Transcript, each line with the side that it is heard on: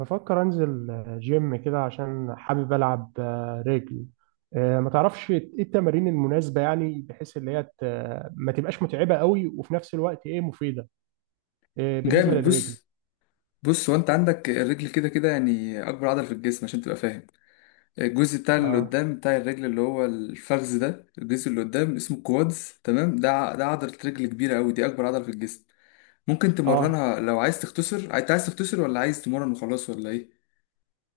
right: بفكر انزل جيم كده عشان حابب العب رجل. ما تعرفش ايه التمارين المناسبه، يعني بحيث اللي هي ما تبقاش متعبه قوي وفي نفس الوقت ايه مفيده. بالنسبه
left: جامد.
right: للرجل.
left: بص، هو انت عندك الرجل كده كده، يعني اكبر عضله في الجسم عشان تبقى فاهم. الجزء بتاع اللي
right: اه.
left: قدام بتاع الرجل اللي هو الفخذ، ده الجزء اللي قدام اسمه كوادز، تمام؟ ده عضله رجل كبيره قوي، دي اكبر عضله في الجسم. ممكن
right: اه
left: تمرنها لو عايز تختصر. انت عايز تختصر ولا عايز تمرن وخلاص ولا ايه؟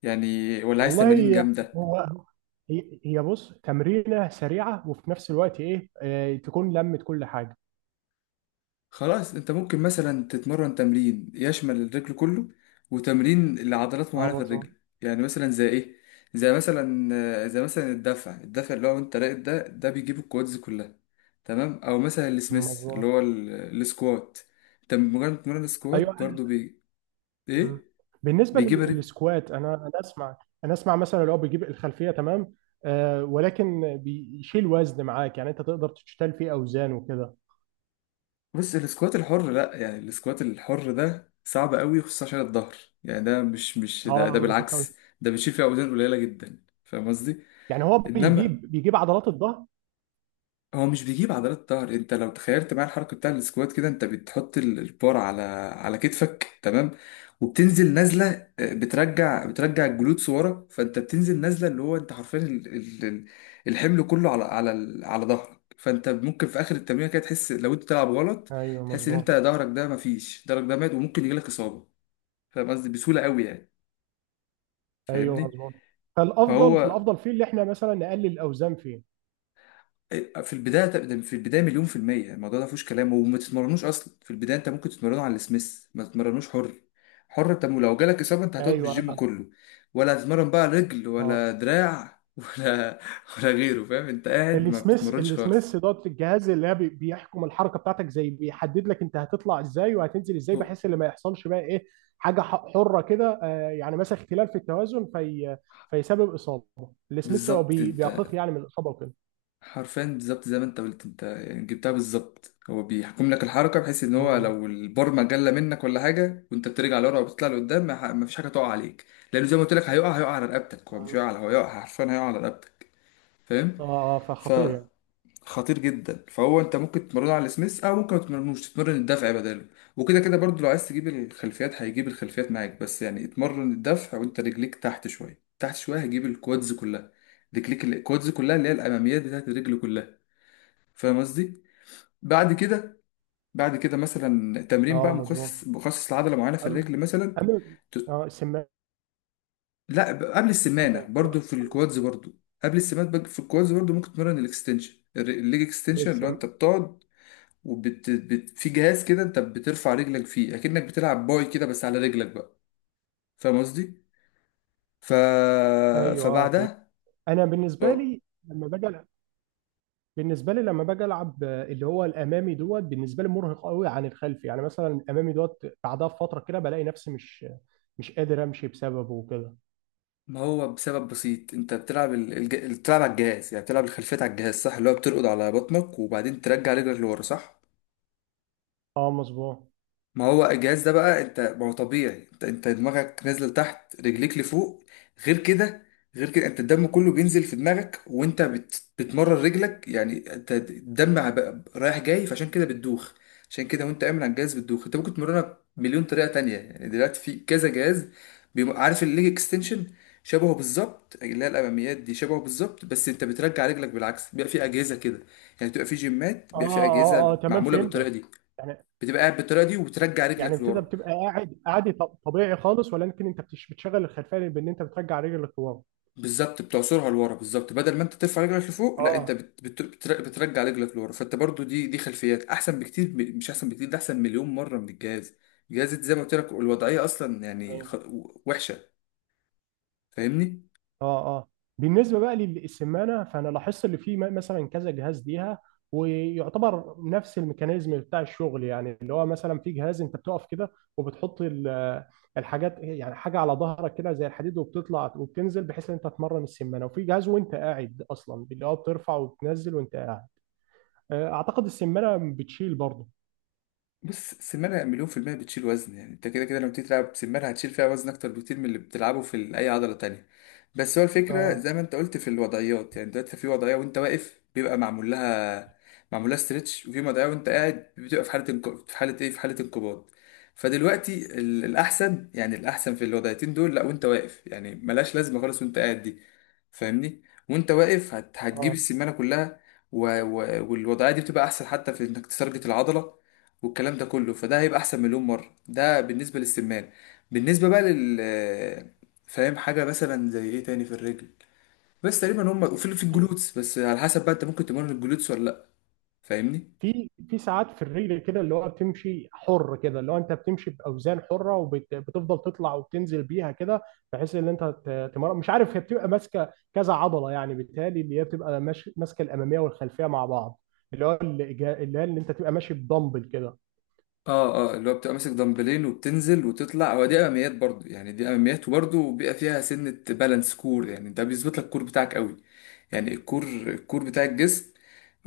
left: يعني، ولا عايز تمارين
right: والله.
left: جامده؟
right: هو. هي بص تمرينه سريعه وفي نفس الوقت ايه تكون لمت كل حاجه.
left: خلاص، انت ممكن مثلا تتمرن تمرين يشمل الرجل كله، وتمرين لعضلات معينة
right: اه
left: في
right: مظبوط.
left: الرجل، يعني مثلا زي ايه؟ زي مثلا الدفع، الدفع اللي هو انت راقد، ده بيجيب الكوادز كلها. تمام؟ او مثلا السميث،
right: مظبوط.
left: السكوات. انت مجرد تمرين
right: ايوه.
left: السكوات برضو بي
right: مم.
left: ايه؟
right: بالنسبه
left: بيجيب الرجل.
right: للسكوات انا اسمع. انا اسمع مثلا لو بيجيب الخلفيه، تمام. آه، ولكن بيشيل وزن معاك، يعني انت تقدر تشتال فيه اوزان وكده.
left: بص، السكوات الحر لا، يعني السكوات الحر ده صعب قوي خصوصا عشان الظهر. يعني ده مش مش ده, ده
right: اه، أنا كنت
left: بالعكس، ده بتشيل فيه اوزان قليلة جدا، فاهم قصدي؟
right: يعني هو
left: انما
right: بيجيب عضلات الظهر.
left: هو مش بيجيب عضلات الظهر. انت لو تخيلت معايا الحركه بتاع السكوات كده، انت بتحط البار على على كتفك، تمام؟ وبتنزل نازله، بترجع، بترجع الجلوتس ورا، فانت بتنزل نازله، اللي هو انت حرفيا الحمل كله على على ظهرك. فانت ممكن في اخر التمرين كده تحس لو انت بتلعب غلط،
right: ايوه
left: تحس ان انت
right: مظبوط.
left: ظهرك ده، مفيش، ظهرك ده مات، وممكن يجيلك اصابه. فاهم قصدي؟ بسهوله قوي يعني.
right: ايوه
left: فاهمني؟
right: مظبوط. فالافضل
left: فهو
right: فالافضل فيه اللي احنا مثلا نقلل الاوزان فيه.
left: إيه، في البدايه ده- في البدايه مليون في الميه الموضوع ده فيهوش كلام، وما تتمرنوش اصلا. في البدايه انت ممكن تتمرنوا على السميث، ما تتمرنوش حر. حر، انت لو جالك اصابه انت هتقعد من
right: ايوه
left: الجيم
right: اه.
left: كله. ولا هتتمرن بقى رجل ولا
right: آه.
left: دراع ولا غيره. فاهم؟ انت قاعد ما
right: السميث
left: بتتمرنش
right: السميث
left: خالص.
right: دوت الجهاز اللي هي بيحكم الحركه بتاعتك، زي بيحدد لك انت هتطلع ازاي وهتنزل ازاي،
left: هو-
right: بحيث ان ما يحصلش بقى ايه حاجه حره كده. يعني مثلا اختلال في التوازن في فيسبب اصابه. السميث هو
left: بالظبط.
right: بي-
left: انت
right: بيقيق يعني من الاصابه وكده.
left: حرفيا بالظبط زي ما انت قلت، انت يعني جبتها بالظبط. هو بيحكم لك الحركه، بحيث ان هو
right: مظبوط.
left: لو البرمه جله منك ولا حاجه وانت بترجع لورا وبتطلع لقدام، ما فيش حاجه تقع عليك. لانه زي ما قلت لك، هيقع، هيقع على رقبتك. هو مش هو هيقع، حرفيا هيقع على رقبتك. فاهم؟
right: اه، فخطير
left: فخطير
right: يعني.
left: جدا. فهو انت ممكن تمرنه على السميث، او ممكن ما تمرنوش، تتمرن الدفع بداله وكده كده. برضو لو عايز تجيب الخلفيات، هيجيب الخلفيات معاك. بس يعني اتمرن الدفع وانت رجليك تحت شويه، تحت شويه هيجيب الكوادز كلها. رجليك الكوادز كلها، اللي هي الاماميات بتاعت الرجل كلها. فاهم قصدي؟ بعد كده، بعد كده مثلا تمرين
right: اه
left: بقى
right: مظبوط.
left: مخصص، مخصص لعضله معينه في
right: اما
left: الرجل مثلا.
right: اما
left: ت-
right: اه السمانه
left: لا، قبل السمانه
right: بقى،
left: برضو في الكوادز برضو. قبل السمانه في الكوادز برضو ممكن تمرن الاكستنشن، الليج
right: زي
left: اكستنشن، اللي هو
right: السم.
left: انت بتقعد في جهاز كده انت بترفع رجلك فيه، اكنك بتلعب باي كده بس على رجلك بقى. فاهم قصدي؟ ف،
right: ايوه اه فهمت.
left: فبعدها،
right: انا بالنسبه
left: اه،
right: لي لما باجي، بالنسبه لي لما باجي العب اللي هو الامامي، دوت بالنسبه لي مرهق قوي عن الخلفي. يعني مثلا الامامي دوت بعدها بفتره كده بلاقي نفسي مش قادر امشي بسببه وكده.
left: ما هو بسبب بسيط. انت بتلعب بتلعب على الجهاز، يعني بتلعب الخلفيات على الجهاز، صح؟ اللي هو بترقد على بطنك وبعدين ترجع رجلك لورا، صح؟
right: اه مظبوط.
left: ما هو الجهاز ده بقى، انت ما هو طبيعي، انت دماغك نازله لتحت، رجليك لفوق. غير كده، غير كده انت الدم كله بينزل في دماغك، وانت بتمرر رجلك، يعني انت الدم رايح جاي، فعشان كده بتدوخ. عشان كده وانت قايم على الجهاز بتدوخ. انت ممكن تمرنها بمليون طريقه تانية، يعني دلوقتي في كذا جهاز. عارف الليج اكستنشن؟ شبهه بالظبط، اللي هي الاماميات دي شبهه بالظبط، بس انت بترجع رجلك بالعكس. بيبقى في اجهزه كده، يعني بتبقى في جيمات
right: اه
left: بيبقى في
right: اه
left: اجهزه
right: اه تمام
left: معموله بالطريقه
right: فهمتك.
left: دي.
right: يعني
left: بتبقى قاعد بالطريقه دي وبترجع
right: يعني
left: رجلك
right: ابتدى
left: لورا.
right: بتبقى قاعد طبيعي خالص، ولكن انت بتشغل الخلفيه بان انت بترجع رجل لقوام.
left: بالظبط، بتعصرها لورا. بالظبط، بدل ما انت ترفع رجلك لفوق، لا انت
right: اه
left: بترجع رجلك لورا. فانت برضو دي خلفيات احسن بكتير، مش احسن بكتير، ده احسن مليون مره من الجهاز. الجهاز زي ما قلت لك، الوضعيه اصلا يعني وحشه. فاهمني؟
right: اه اه بالنسبه بقى للسمانه، فانا لاحظت اللي فيه مثلا كذا جهاز ليها، ويعتبر نفس الميكانيزم بتاع الشغل. يعني اللي هو مثلا في جهاز انت بتقف كده وبتحط الحاجات، يعني حاجه على ظهرك كده زي الحديد، وبتطلع وبتنزل بحيث ان انت تمرن السمانه. وفي جهاز وانت قاعد اصلا، اللي هو بترفع وبتنزل وانت قاعد. اعتقد السمانه بتشيل برضه.
left: بص، السمانة مليون في المية بتشيل وزن. يعني انت كده كده لما بتيجي تلعب سمانة هتشيل فيها وزن أكتر بكتير من اللي بتلعبه في أي عضلة تانية. بس هو الفكرة
right: اه
left: زي ما انت قلت في الوضعيات. يعني دلوقتي في وضعية وانت واقف بيبقى معمول لها، معمول لها ستريتش. وفي وضعية وانت قاعد بتبقى في حالة في حالة ايه، في حالة انقباض. فدلوقتي الأحسن، يعني الأحسن في الوضعيتين دول، لا وانت واقف، يعني ملهاش لازمة خالص وانت قاعد دي. فاهمني؟ وانت واقف هتجيب
right: اه.
left: السمانة كلها، و... و... والوضعية دي بتبقى أحسن حتى في انك تسرجة العضلة والكلام ده كله. فده هيبقى احسن مليون مره. ده بالنسبه للسمان. بالنسبه بقى فاهم حاجه مثلا زي ايه تاني في الرجل؟ بس تقريبا هم. وفي في الجلوتس، بس على حسب بقى، انت ممكن تمرن الجلوتس ولا لا. فاهمني؟
right: في في ساعات في الرجل كده اللي هو بتمشي حر كده، اللي هو انت بتمشي باوزان حره وبتفضل تطلع وبتنزل بيها كده، بحيث ان انت تمر، مش عارف، هي بتبقى ماسكه كذا عضله، يعني بالتالي اللي هي بتبقى ماسكه الاماميه والخلفيه مع بعض. اللي هو اللي هي اللي انت تبقى ماشي بدمبل كده.
left: اه اه، اللي هو بتبقى ماسك دمبلين وبتنزل وتطلع، هو دي اماميات برضو. يعني دي اماميات، وبرضو بيبقى فيها سنه بالانس كور، يعني ده بيظبط لك الكور بتاعك قوي. يعني الكور، الكور بتاع الجسم.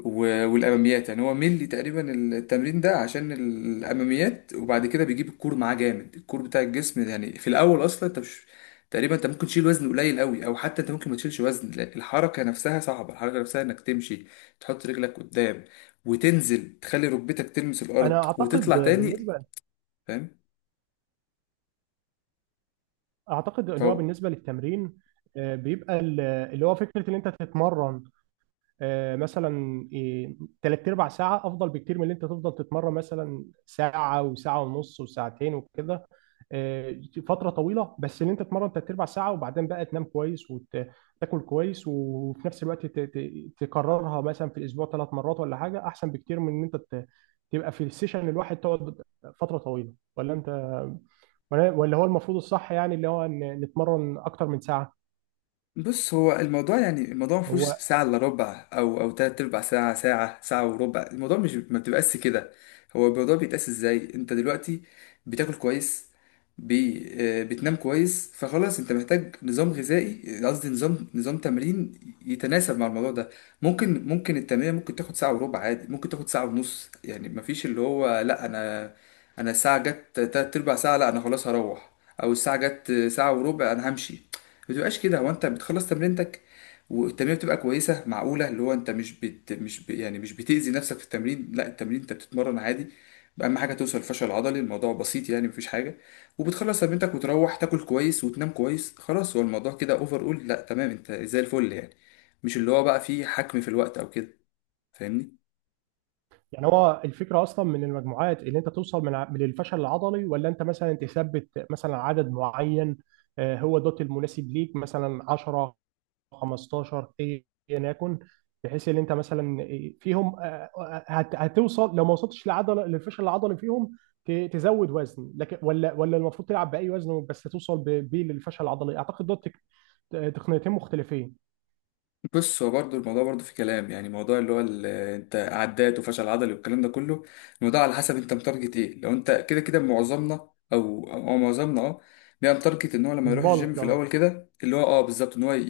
left: والاماميات، يعني هو ملي تقريبا التمرين ده عشان الاماميات، وبعد كده بيجيب الكور معاه جامد، الكور بتاع الجسم ده. يعني في الاول اصلا انت مش، تقريبا انت ممكن تشيل وزن قليل قوي، او حتى انت ممكن ما تشيلش وزن، لا، الحركه نفسها صعبه، الحركه نفسها انك تمشي، تحط رجلك قدام، وتنزل تخلي ركبتك تلمس
right: انا
left: الارض
right: اعتقد
left: وتطلع تاني.
right: بالنسبه، اعتقد اللي هو
left: فاهم؟
right: بالنسبه للتمرين بيبقى اللي هو فكره ان انت تتمرن مثلا تلات ارباع ساعه افضل بكتير من اللي انت تفضل تتمرن مثلا ساعه وساعه ونص وساعتين وكده آه، فتره طويله. بس ان انت تتمرن تلات ارباع ساعه وبعدين بقى تنام كويس وتاكل كويس، وفي نفس الوقت تكررها مثلا في الاسبوع ثلاث مرات ولا حاجه، احسن بكتير من ان انت تبقى في السيشن الواحد تقعد فتره طويله. ولا انت، ولا ولا هو المفروض الصح يعني اللي هو ان نتمرن اكتر من ساعه؟
left: بص، هو الموضوع، يعني الموضوع ما فيهوش
right: هو
left: ساعة الا ربع او تلات ارباع ساعة، ساعة، ساعة وربع. الموضوع مش، ما بتبقاش كده. هو الموضوع بيتقاس ازاي؟ انت دلوقتي بتاكل كويس، بي، آه، بتنام كويس، فخلاص انت محتاج نظام غذائي، قصدي نظام، نظام تمرين يتناسب مع الموضوع ده. ممكن التمرين ممكن تاخد ساعة وربع عادي، ممكن تاخد ساعة ونص. يعني ما فيش اللي هو لا انا، انا الساعة جت تلات ارباع ساعة لا انا خلاص هروح، او الساعة جت ساعة وربع انا همشي. ما بتبقاش كده. هو انت بتخلص تمرينتك، والتمرين بتبقى كويسه معقوله، اللي هو انت مش بت... مش ب... يعني مش بتاذي نفسك في التمرين، لا التمرين انت بتتمرن عادي. اهم حاجه توصل للفشل العضلي. الموضوع بسيط يعني، مفيش حاجه، وبتخلص تمرينتك وتروح تاكل كويس وتنام كويس خلاص. هو الموضوع كده اوفر اول، لا تمام، انت زي الفل يعني. مش اللي هو بقى فيه حكم في الوقت او كده. فاهمني؟
right: يعني هو الفكره اصلا من المجموعات اللي انت توصل من الفشل العضلي، ولا انت مثلا تثبت مثلا عدد معين هو دوت المناسب ليك مثلا 10 15 ايا يكن، بحيث ان انت مثلا فيهم هتوصل. لو ما وصلتش لعضله للفشل العضلي فيهم تزود وزن، لكن ولا ولا المفروض تلعب باي وزن بس توصل بيه للفشل العضلي؟ اعتقد دوت تقنيتين مختلفين.
left: بص، هو برضه الموضوع برضه في كلام. يعني موضوع اللي هو انت عدات وفشل عضلي والكلام ده كله، الموضوع على حسب انت متارجت ايه. لو انت كده كده معظمنا، او معظمنا، اه، بيبقى متارجت ان هو لما يروح الجيم
right: البلك
left: في
right: اه.
left: الاول كده، اللي هو اه بالظبط، ان هو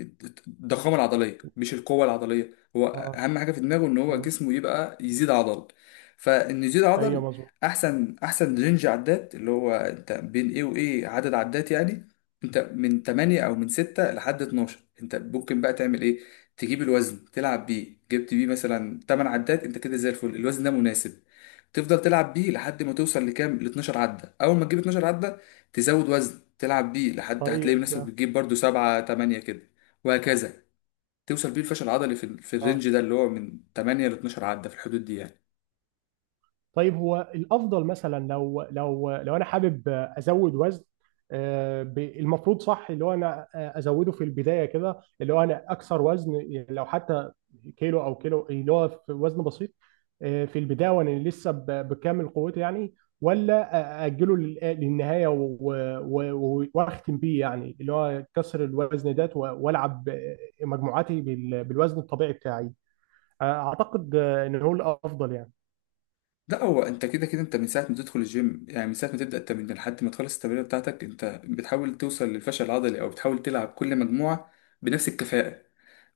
left: ي- الضخامه العضليه مش القوه العضليه. هو
right: اه
left: اهم حاجه في دماغه ان هو
right: ايوه.
left: جسمه يبقى يزيد عضل. فان يزيد
right: أيوة،
left: عضل،
right: مظبوط.
left: احسن، احسن رينج عدات اللي هو انت بين ايه وايه عدد عدات يعني، انت من 8 او من 6 لحد 12. انت ممكن بقى تعمل ايه، تجيب الوزن تلعب بيه، جبت بيه مثلا 8 عدات، انت كده زي الفل، الوزن ده مناسب. تفضل تلعب بيه لحد ما توصل لكام، ل 12 عده. اول ما تجيب 12 عده تزود وزن، تلعب بيه لحد هتلاقي
right: طيب
left: نفسك بتجيب برضو 7، 8 كده. وهكذا، توصل بيه الفشل العضلي في في
right: اه.
left: الرينج ده اللي هو من 8 ل 12 عده، في الحدود دي يعني.
right: طيب هو الافضل مثلا لو لو لو انا حابب ازود وزن، المفروض صح اللي هو انا ازوده في البدايه كده اللي هو انا اكثر وزن، يعني لو حتى كيلو او كيلو اللي هو في وزن بسيط في البدايه وانا لسه بكامل قوتي يعني، ولا اجله للنهايه و- واختم بيه، يعني اللي هو كسر الوزن ده والعب مجموعاتي بالوزن الطبيعي بتاعي؟ اعتقد ان هو الافضل يعني.
left: لا هو انت كده كده، انت من ساعه ما تدخل الجيم، يعني من ساعه ما تبدا التمرين لحد ما تخلص التمرين بتاعتك، انت بتحاول توصل للفشل العضلي، او بتحاول تلعب كل مجموعه بنفس الكفاءه.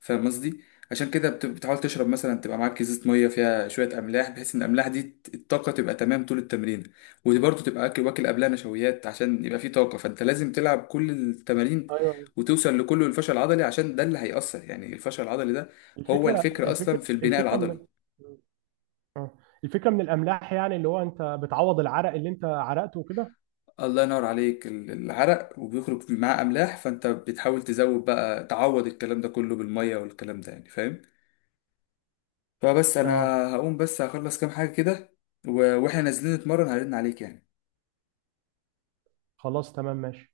left: فاهم قصدي؟ عشان كده بتحاول تشرب مثلا، تبقى معاك ازازه ميه فيها شويه املاح، بحيث ان الاملاح دي الطاقه تبقى تمام طول التمرين. وبرضه تبقى اكل، واكل قبلها نشويات عشان يبقى فيه طاقه. فانت لازم تلعب كل التمارين
right: ايوه.
left: وتوصل لكله الفشل العضلي، عشان ده اللي هيأثر، يعني الفشل العضلي ده هو
right: الفكره
left: الفكرة
right: الفكره
left: أصلا في البناء
right: الفكره من
left: العضلي.
right: اه الفكره من الاملاح، يعني اللي هو انت بتعوض العرق اللي انت عرقته وكده.
left: الله ينور عليك. العرق وبيخرج معاه املاح، فانت بتحاول تزود بقى، تعوض الكلام ده كله بالميه والكلام ده، يعني فاهم. فبس انا
right: اه
left: هقوم، بس هخلص كام حاجه كده. واحنا نازلين نتمرن هرن عليك يعني.
right: خلاص تمام ماشي.